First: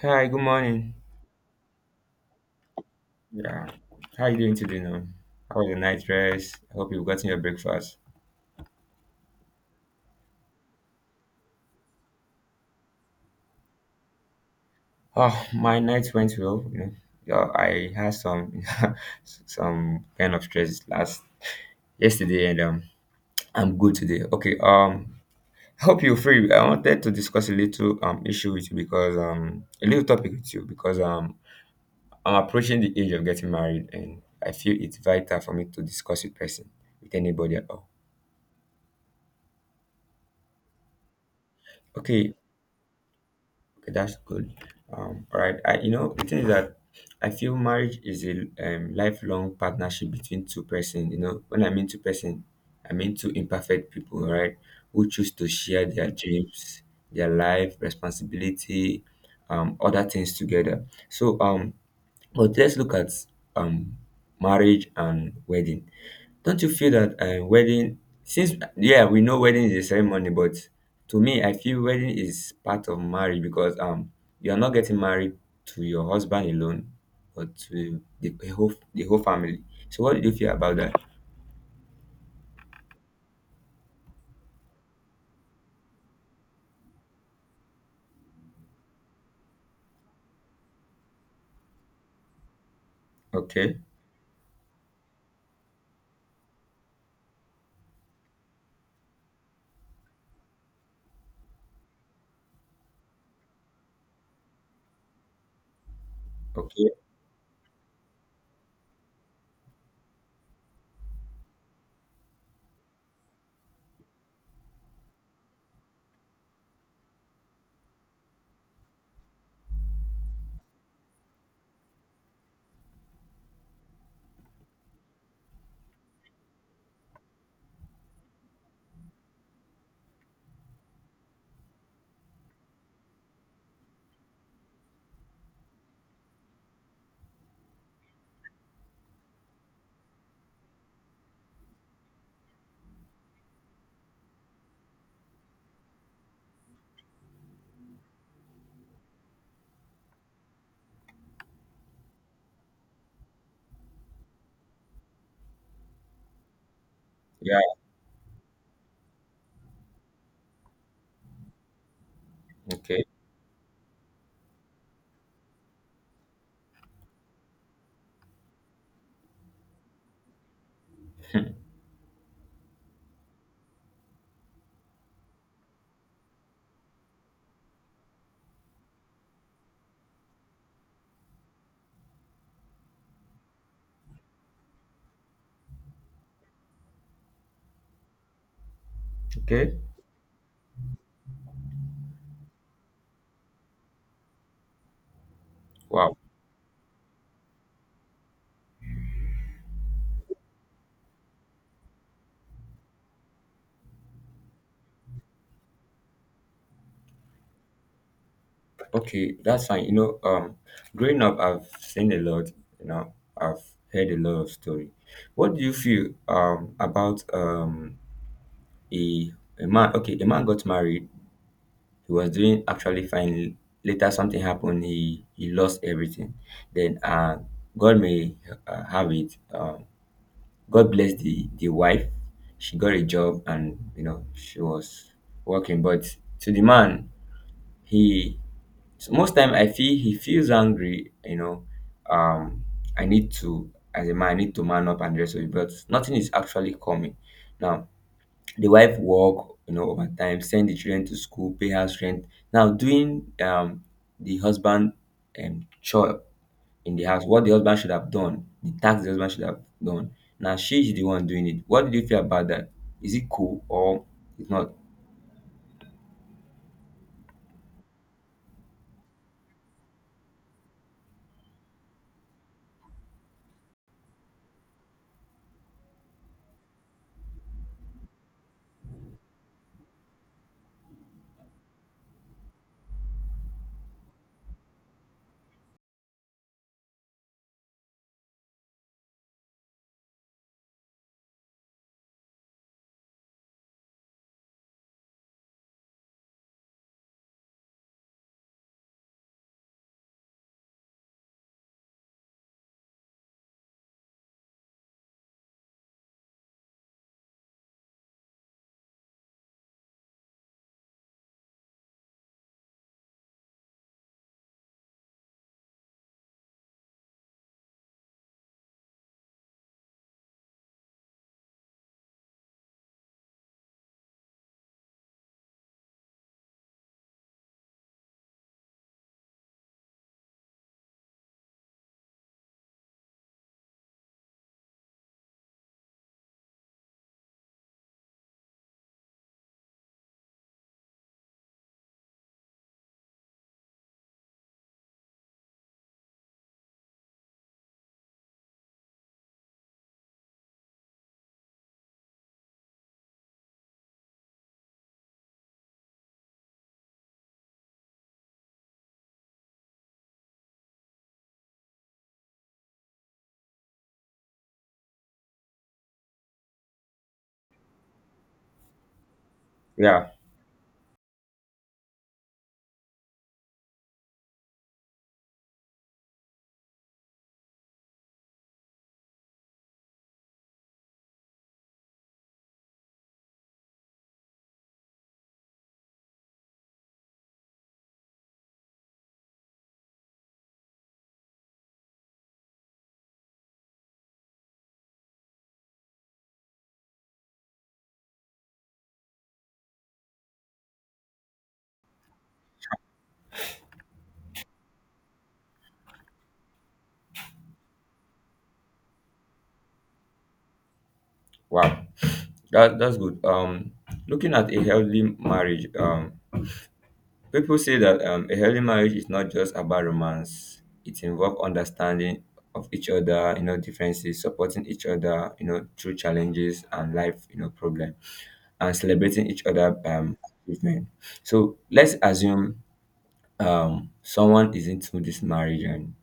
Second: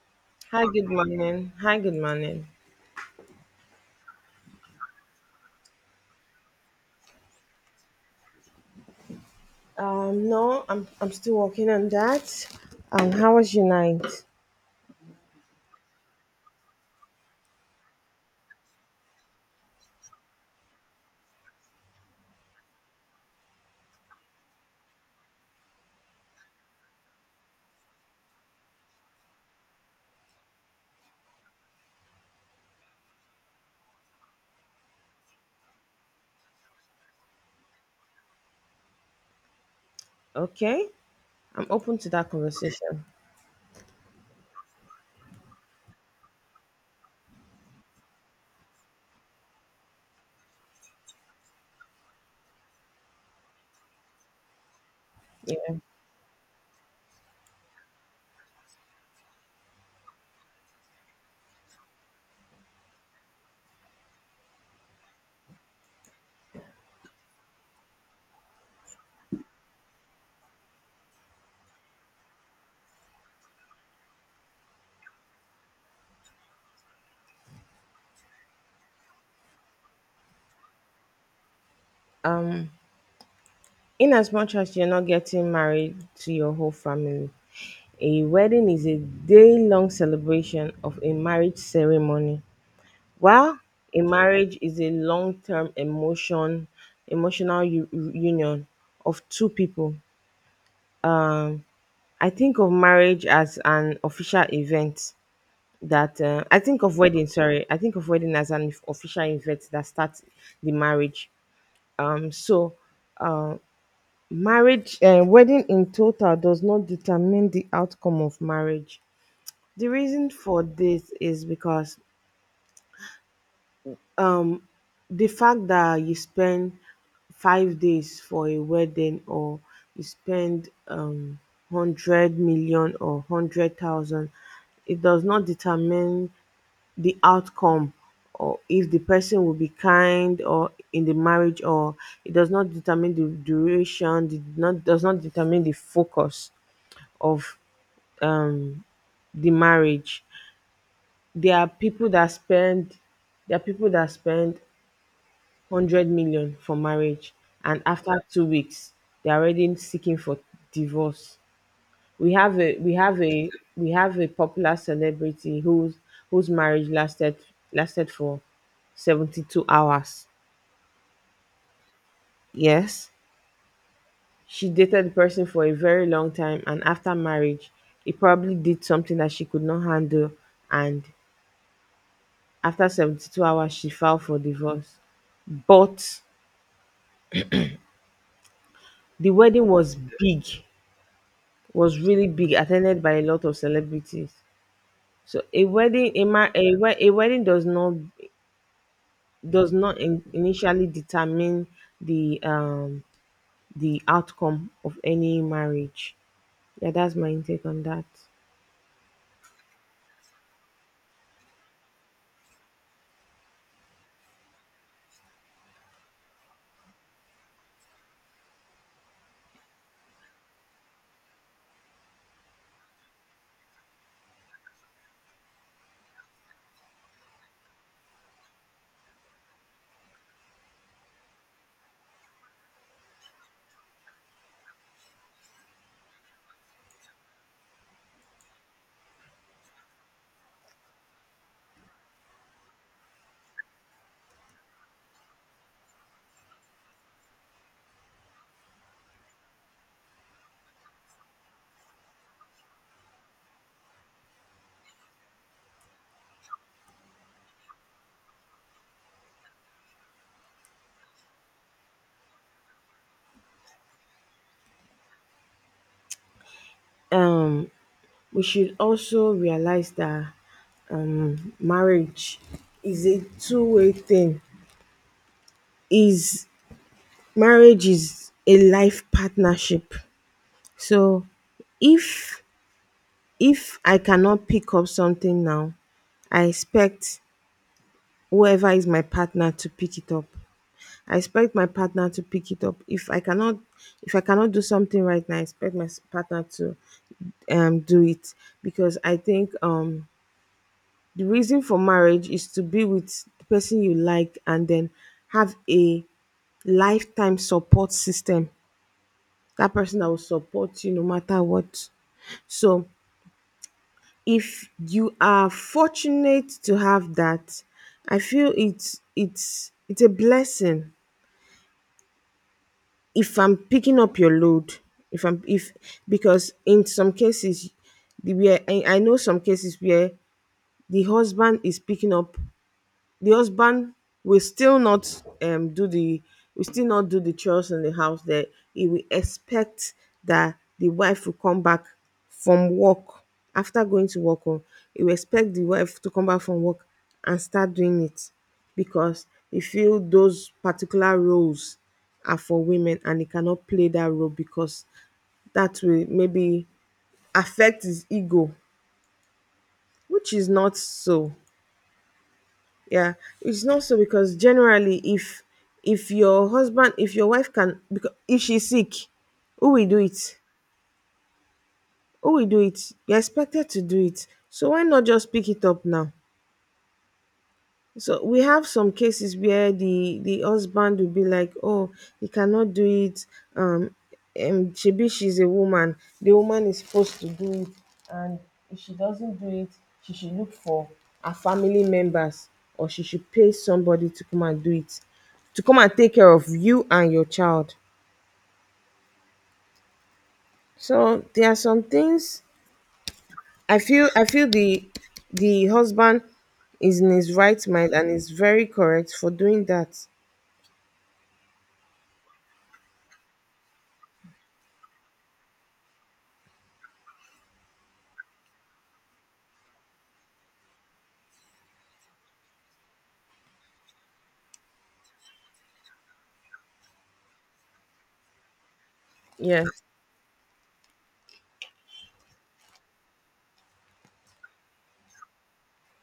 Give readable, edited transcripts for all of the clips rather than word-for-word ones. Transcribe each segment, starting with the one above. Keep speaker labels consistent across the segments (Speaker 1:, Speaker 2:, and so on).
Speaker 1: Hi, good
Speaker 2: Hi, good
Speaker 1: morning.
Speaker 2: morning. Hi, good morning.
Speaker 1: Yeah. How are you doing today now? How was your night rest? I hope you've gotten your breakfast.
Speaker 2: No, I'm still working on that. How was your night?
Speaker 1: Oh, my night went well, you know. Yeah, I had some some kind of stress last yesterday, and I'm good today. Okay, I hope you're free. I wanted to discuss a little issue with you because a little topic with you because I'm approaching the age of getting married, and I feel it's vital for me to discuss with person, with anybody at all.
Speaker 2: Okay, I'm open to that
Speaker 1: Okay,
Speaker 2: conversation.
Speaker 1: okay, that's good. All right. I, you know, the thing is that I feel marriage is a lifelong partnership between two person. You know, when I mean two person, I mean two imperfect people, all right? Who choose to
Speaker 2: Yeah.
Speaker 1: share their dreams, their life, responsibility, other things together. But let's look at um, marriage and wedding. Don't you feel that wedding, since, yeah, we know wedding is a ceremony, but to me, I feel wedding is part of marriage because you are not getting married to your husband alone, but to the whole family. So, what do you feel about that?
Speaker 2: Um, in as much as you're not getting married to your whole family, a wedding is a day-long celebration of a marriage ceremony. While
Speaker 1: Okay,
Speaker 2: a marriage is a long-term emotional union of two people. Um. I think of marriage as an official event that I think
Speaker 1: okay,
Speaker 2: of wedding. Sorry, I think of wedding as an official event that starts the marriage. Um, so uh, marriage, wedding in total does not determine the outcome of marriage. The reason for this is because um, the fact that you spend 5 days for a wedding or you spend 100 million or 100,000, it does not determine the outcome, or if the person will be kind or in the marriage, or it does not determine the duration did not does not determine the focus of um the marriage. There are people that spend there are people that spend 100 million for marriage,
Speaker 1: yeah,
Speaker 2: and after 2 weeks they're already seeking for divorce. we have a we
Speaker 1: okay,
Speaker 2: have a we have a popular celebrity whose marriage lasted for 72 hours. Yes, she dated the person for a very long time, and after marriage he probably did something that she could not handle, and after 72 hours she filed for divorce. But the wedding
Speaker 1: okay,
Speaker 2: was big, was really big, attended by a lot of celebrities. So a wedding
Speaker 1: wow,
Speaker 2: a, ma- a, we- a wedding does not initially determine the um the outcome of any marriage. Yeah, that's my intake on that.
Speaker 1: okay, that's fine. You know, growing up, I've seen a lot. You know, I've heard a lot of story. What do you feel about a a man? Okay, a man got married. He was doing actually fine. Later, something happened. He lost everything. Then, God may have it. God blessed the wife. She got a job, and you know she was working. But to the man, he so most time I feel he feels angry. You know, um, I need to as a man, I need to man up and dress up. But nothing is actually coming now. The wife work, you know, over time, send the children to school, pay house rent, now doing the husband chore in the house, what the husband should have done, the task the husband should have done, now she is the one doing it. What do you feel about that? Is it cool, or it's not?
Speaker 2: Um, we should also realize that marriage is a two-way thing. Is Marriage is a life partnership. So if if I cannot pick up something now, I expect whoever is my partner to pick it up. I expect my partner to pick it up. If I cannot do something right now, I expect my partner to do it, because I think the reason for marriage is to be with the person you like and then have a lifetime support system. That person that will support you no matter what. So if you are fortunate to have that, I feel it's a blessing. If I'm picking up your load, if I'm if because in some cases I know some cases where the husband is picking up, the husband will still not um do the will still not do the chores in the house there. He will expect that the wife will come back from work, after going to work. Oh, he will expect the wife to come back from work and start doing it, because he feel those particular roles are for women and he cannot play that role because that will maybe affect his ego, which is not so. Yeah, it's not so, because generally if your wife can, because if she's sick, who will do
Speaker 1: Yeah.
Speaker 2: it? Who will do it? You're expected to do it, so why not just pick it up now? So we have some cases where the husband will be like, "Oh, he cannot do it. Um, shebi she's a woman. The woman is supposed to do it, and if she doesn't do it, she should look for her family members, or she should pay somebody to come and do it, to come and take care of you and your child." So there are some things I feel the husband is in his right mind and is very correct for doing that.
Speaker 1: Wow, that that's good. Looking at a healthy marriage, people say that a healthy marriage is not just about romance. It involves understanding of each other, you know, differences, supporting each other, you know, through challenges and life, you know, problem, and celebrating each
Speaker 2: Yeah.
Speaker 1: other achievement. So let's assume someone is into this marriage and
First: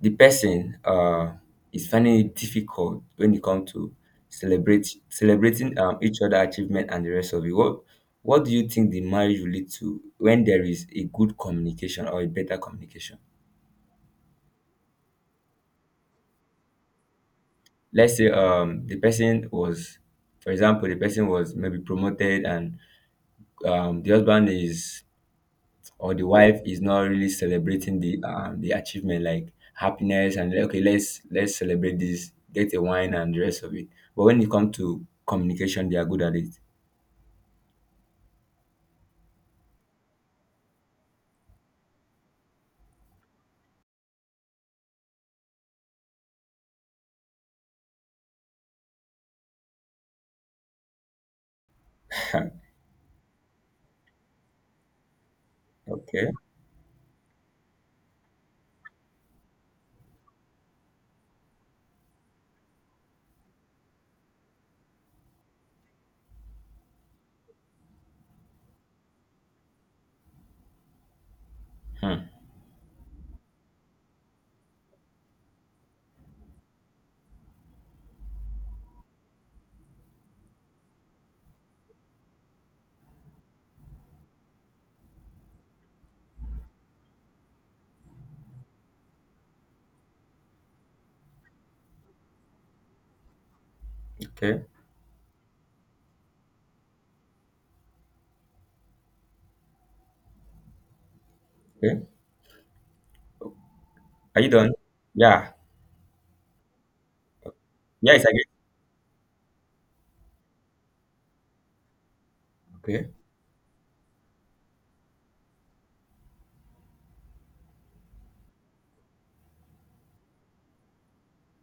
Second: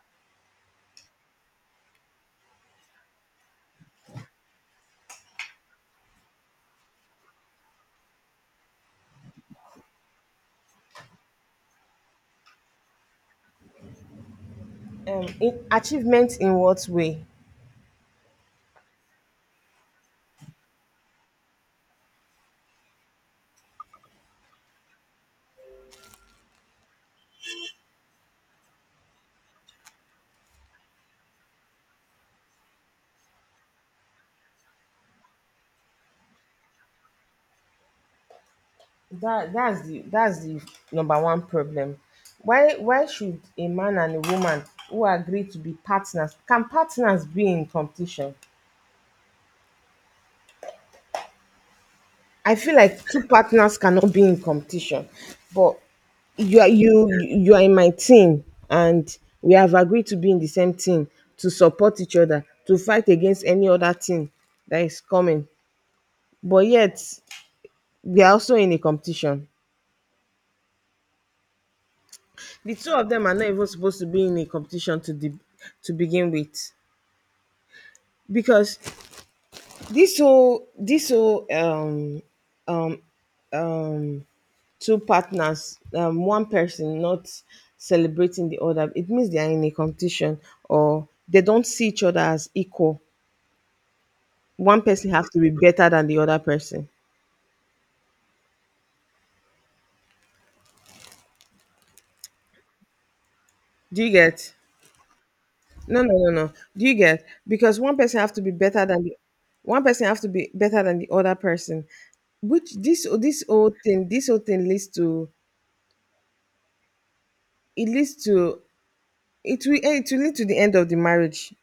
Speaker 1: the person is finding it difficult when it comes to celebrate celebrating each other achievement and the rest of it. What do you think the marriage will lead to when there is a good communication or a better communication?
Speaker 2: Um, in achievement in what way?
Speaker 1: Let's say the person was, for example, the person was maybe promoted, and the husband is or the wife is not really celebrating the achievement like happiness and like, okay, let's celebrate this, get a wine and the rest of it, but when it comes to communication they are good at it.
Speaker 2: That's the number one problem. Why should a man and a woman who agree to be partners, can partners be in competition? I feel like two partners cannot be in competition. But
Speaker 1: Okay.
Speaker 2: you are, you are in my team, and we have agreed to be in the same team, to support each other, to fight against any other team that is coming. But yet, we are also in a competition.
Speaker 1: Hmm.
Speaker 2: The two of them are not even supposed to be in a competition to begin with, because this whole um two partners, one person not celebrating the other, it means they are in a competition, or they don't see each other as equal.
Speaker 1: Okay.
Speaker 2: One person has to be better than the other person.
Speaker 1: Okay,
Speaker 2: Do you
Speaker 1: are you
Speaker 2: get?
Speaker 1: done? Yeah.
Speaker 2: No, no, no, no. Do you get? Because one
Speaker 1: Yeah,
Speaker 2: person
Speaker 1: it's
Speaker 2: have to
Speaker 1: again.
Speaker 2: be better than the one person have to be better than the other person. Which this
Speaker 1: Okay.
Speaker 2: whole thing leads to, it leads to it will it will lead to the end of the marriage.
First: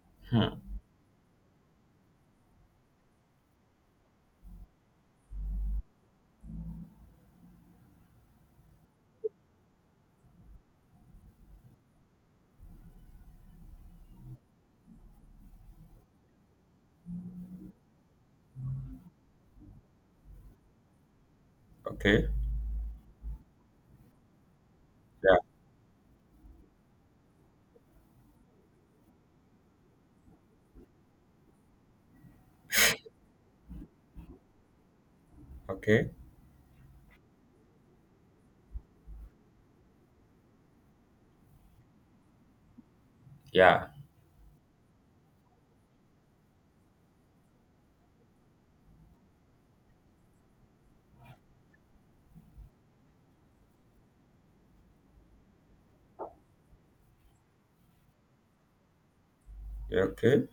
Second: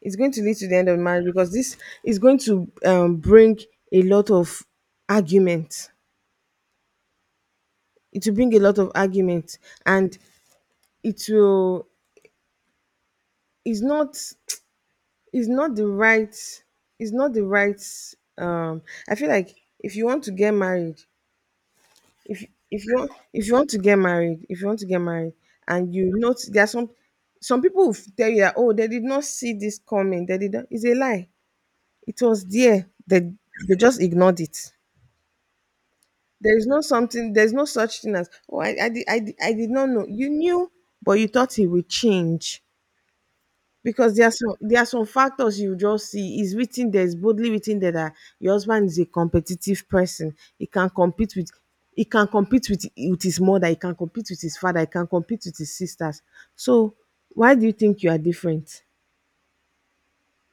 Speaker 2: It's going to
Speaker 1: Hmm.
Speaker 2: lead to the end of the marriage, because this is going to bring a lot of argument. It will bring a lot of argument, and it will is not is not the right is not the right um I feel like if you want to get married,
Speaker 1: Okay.
Speaker 2: if if you want to get married if you want to get married
Speaker 1: Yeah.
Speaker 2: and you notice there are some people will tell you that oh, they did not see this coming, they did not. It's a lie. It was there, they just ignored it.
Speaker 1: Okay.
Speaker 2: There's no such thing as oh, I did not know. You knew, but you thought it would change.
Speaker 1: Yeah.
Speaker 2: Because there are some factors you just see. It's written there, it's boldly written there that your husband is a competitive person. He can compete with, with his mother, he can compete with his father, he can compete with his sisters. So why do you think you are different?
Speaker 1: Yeah, okay.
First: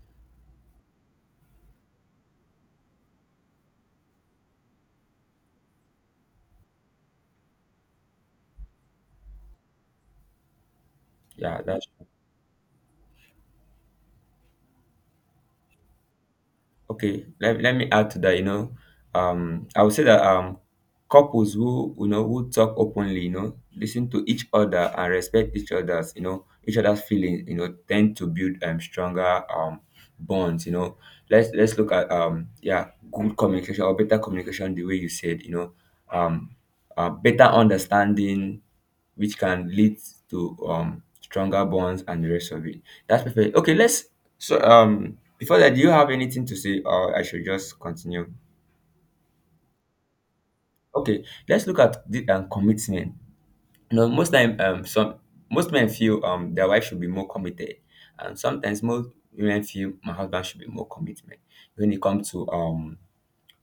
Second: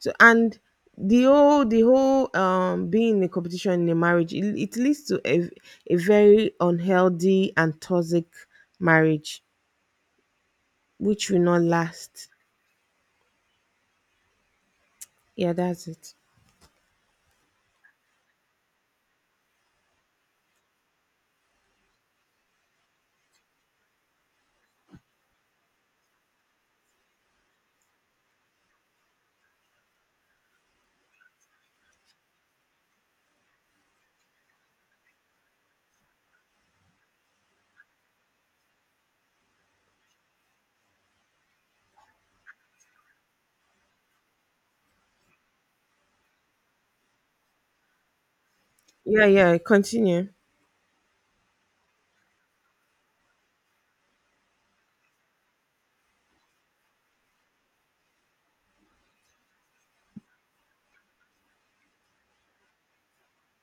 Speaker 2: So and the whole being in a competition in a marriage, it leads to a very unhealthy and toxic marriage, which will not
Speaker 1: Yeah, that's.
Speaker 2: last. Yeah, that's it.
Speaker 1: Okay, let, let me add to that, you know. I would say that couples who, you know, who talk openly, you know, listen to each other and respect each other's, you know, each other's feelings, you know, tend to build stronger bonds, you know. Let's look at yeah, good communication or better communication the way you said, you know, um better understanding which can lead to stronger bonds and the rest of it. That's perfect. Okay, let's so before that, do you have anything to say, or I should just continue?
Speaker 2: Yeah, yeah, continue.
Speaker 1: Okay, let's look at the commitment. You know, most time, some most men feel their wife should be more committed, and sometimes most women feel my husband should be more commitment when it comes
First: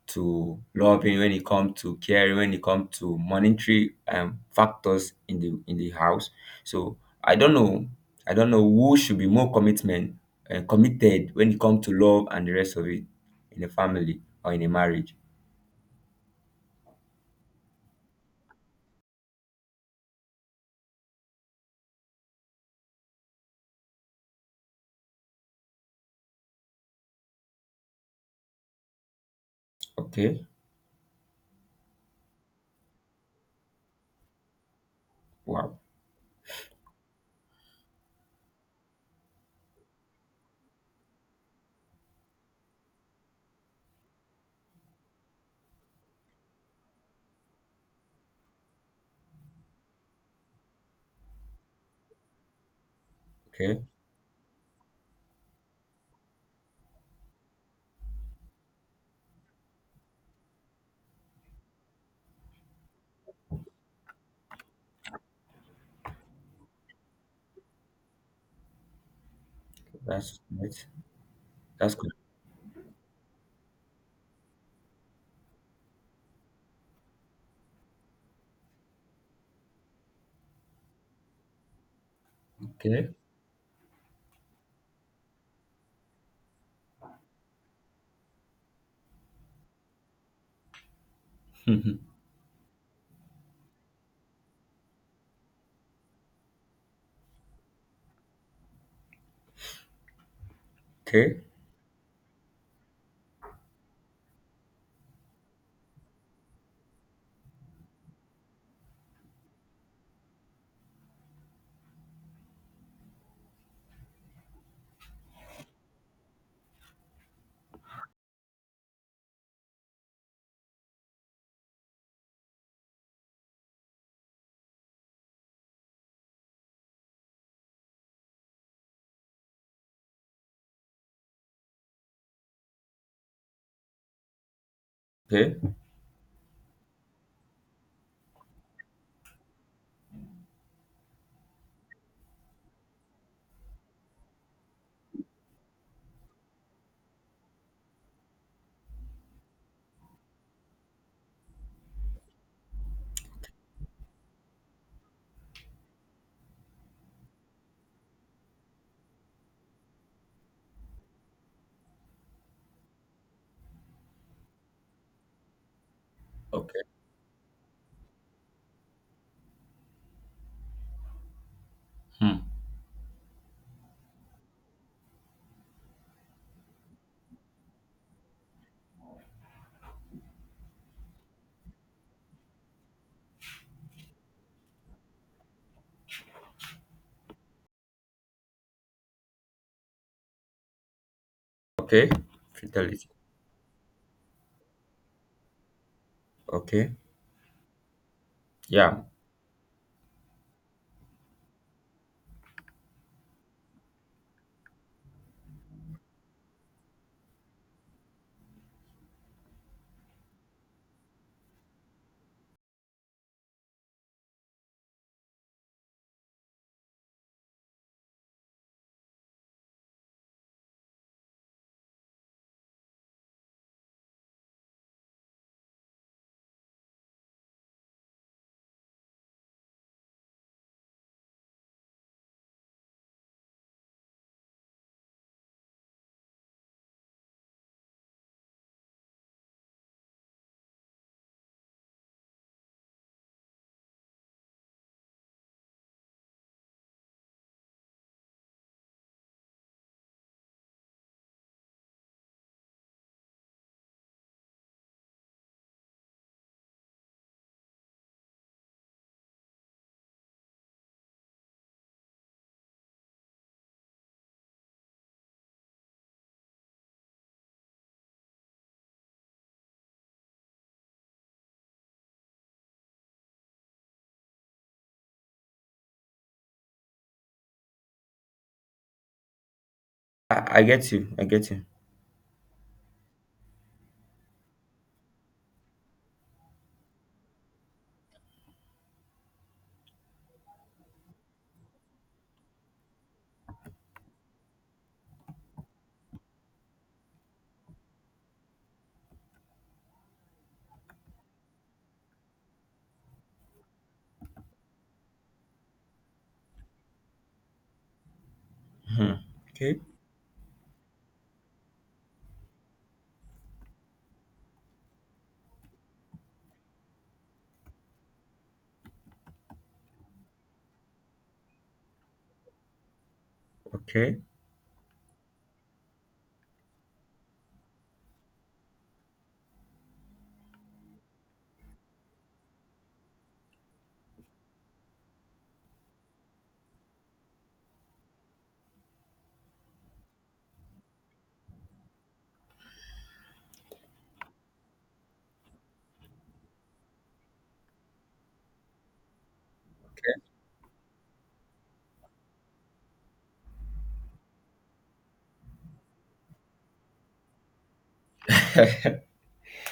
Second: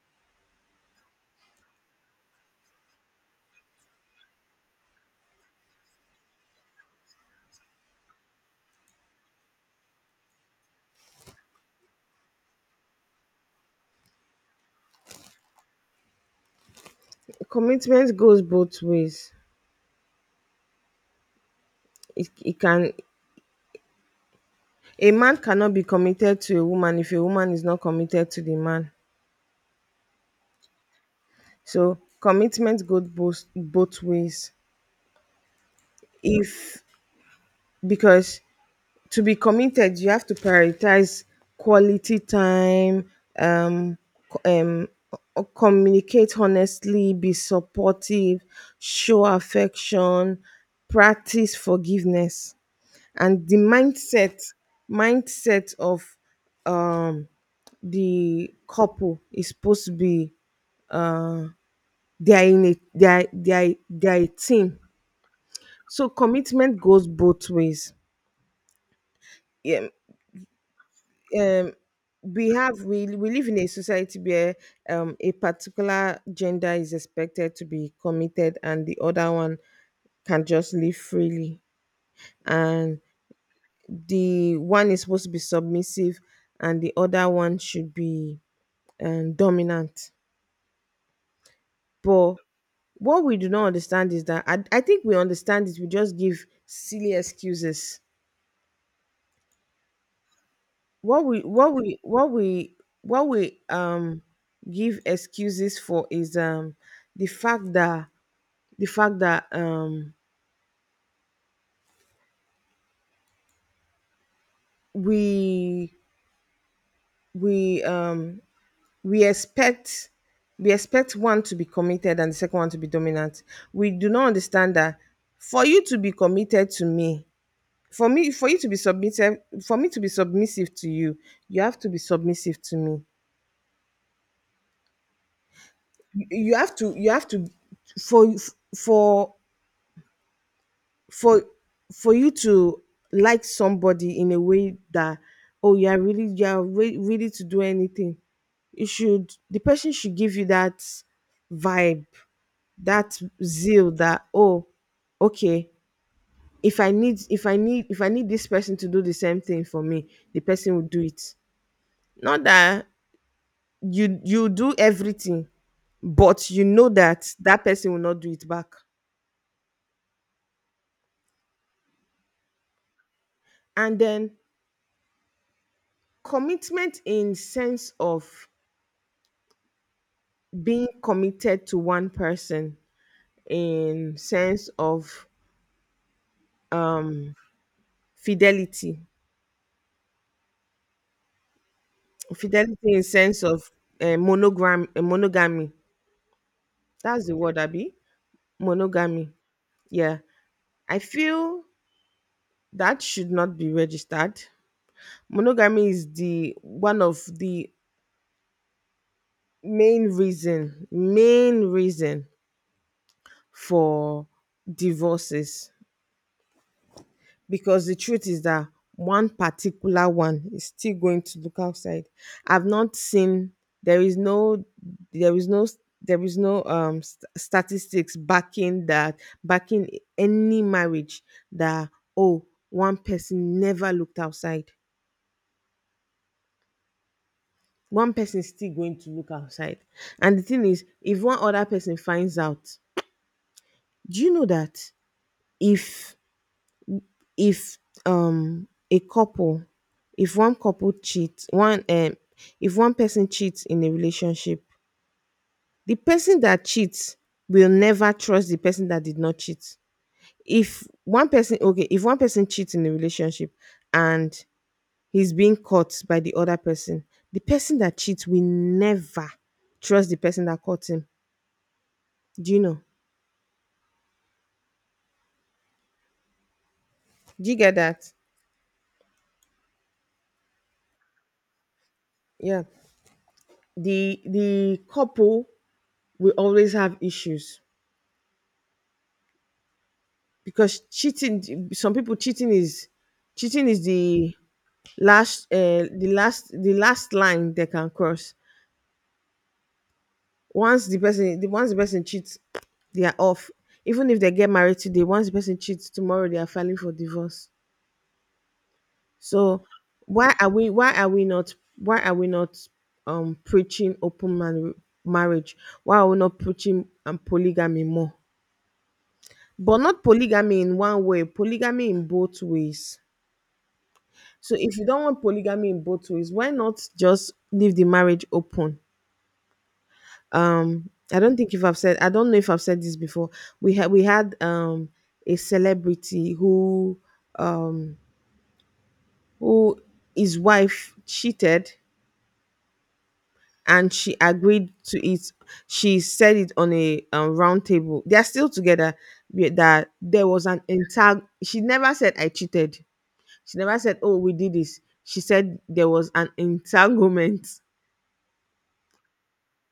Speaker 1: to loving, when it comes to caring, when it comes to monetary factors in the house. So I don't know, I don't know who should be more commitment committed when it comes to love and the rest of it in a family or in a marriage.
Speaker 2: Commitment goes both ways. It can, a man cannot be committed to a woman if a woman is not committed to the man.
Speaker 1: Okay.
Speaker 2: So commitment goes both ways.
Speaker 1: Wow.
Speaker 2: If because to be committed, you have to prioritize quality time, um, co- um, communicate honestly, be supportive, show affection, practice forgiveness, and the
Speaker 1: Okay.
Speaker 2: mindset of um the couple is supposed to be, they are in a, they are a team. So commitment goes both ways. Yeah.
Speaker 1: That's that's
Speaker 2: um
Speaker 1: that's good.
Speaker 2: we have, we live in a society where a particular gender is expected to be committed, and the other one can just live freely, and
Speaker 1: Okay.
Speaker 2: the one is supposed to be submissive, and the other one should be dominant.
Speaker 1: Mhm.
Speaker 2: But what we do not understand is that, I think we understand it. We just give silly excuses. What we
Speaker 1: Okay.
Speaker 2: what we what we what we give excuses for is the fact that, the fact that um we, we um we expect, we expect one to be committed and the second one to be dominant. We do not understand that for you to be committed to me, for you to be submissive, for me to be submissive to you, you have to be submissive to me.
Speaker 1: Okay.
Speaker 2: You have to you have to, for for for for you to like somebody in a way that oh, you're ready to do anything, you should the person should give you that vibe, that zeal, that oh, okay, if I need this person to do the same thing for me, the person will do it. Not that you do everything, but you
Speaker 1: Okay.
Speaker 2: know that that person will not do it back.
Speaker 1: Hmm.
Speaker 2: And then commitment in sense of being committed to one person, in sense of fidelity,
Speaker 1: Okay.
Speaker 2: fidelity in
Speaker 1: Fidelity.
Speaker 2: sense of monogram monogamy.
Speaker 1: Okay.
Speaker 2: That's the word, Abby.
Speaker 1: Yeah.
Speaker 2: Monogamy. Yeah, I feel that should not be registered. Monogamy is the one of the main reason for divorces, because the truth is that one particular one is still going to look outside. I've not seen, there is no there is no there is no statistics backing that backing any marriage that oh, one person never looked outside. One person is still going to look outside, and the thing is if one other person finds out, do you know that, if if a couple, if one couple cheats, one if one person cheats in a relationship, the person that cheats will never trust the person that did not cheat. If one person Okay, if one person cheats in a relationship and he's being caught by the other person, the person that cheats will never trust the person that caught him. Do you know? Do you get that?
Speaker 1: I get you. I get you.
Speaker 2: Yeah, the couple will always have issues, because cheating some people cheating is the last the last line they can cross. Once the person cheats, they are off. Even if they get married today, once the person cheats tomorrow, they are filing for divorce.
Speaker 1: Hmm.
Speaker 2: So
Speaker 1: Okay.
Speaker 2: why are we not preaching open marriage? Why are we not preaching polygamy more? But not polygamy in one way, polygamy in both ways.
Speaker 1: Okay.
Speaker 2: So if you don't want polygamy in both ways, why not just leave the marriage open? I've said I don't know if I've said this before. We had a celebrity who um who his wife cheated and she agreed to it. She said it on a round table. They are still together. That there was an entire. She never said I cheated. She never said oh, we did this. She said there was an entanglement.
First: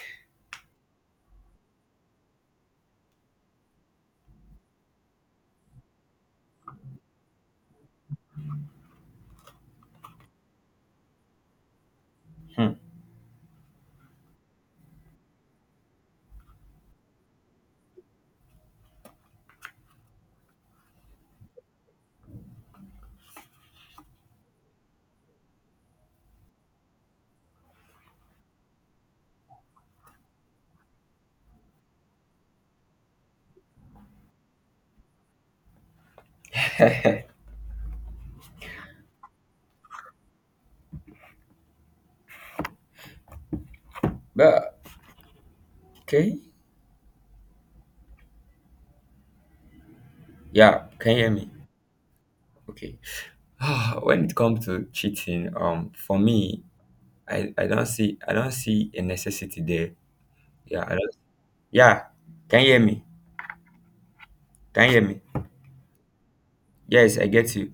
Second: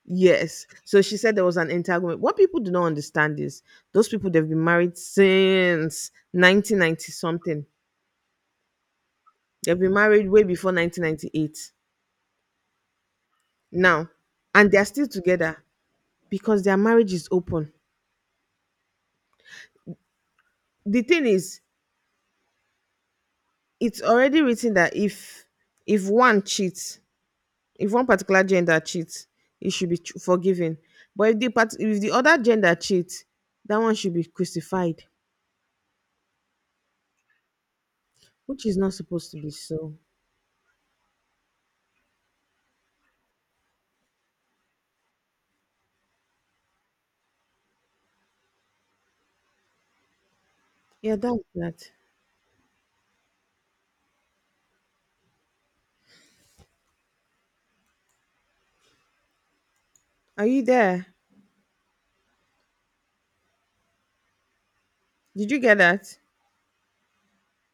Speaker 2: Yes. So she said there was an entanglement. What people do not understand is those people, they've been married since 1990 something. They've been married way before 1998.
Speaker 1: Hmm.
Speaker 2: Now, and they are still together because their marriage is open. The thing is, it's already written that if one cheats, if one particular gender cheats, it should be forgiven. But if the if the other gender cheats, that one should be crucified, which is not supposed to be so.
Speaker 1: But okay. Yeah, can
Speaker 2: Yeah,
Speaker 1: you hear
Speaker 2: that's
Speaker 1: me?
Speaker 2: that.
Speaker 1: Okay. When it comes to cheating, for me, I don't see a necessity there.
Speaker 2: Are you
Speaker 1: Yeah, I
Speaker 2: there?
Speaker 1: don't, yeah. Can you hear me? Can you hear me?
Speaker 2: Did you get that?
Speaker 1: Yes, I get you.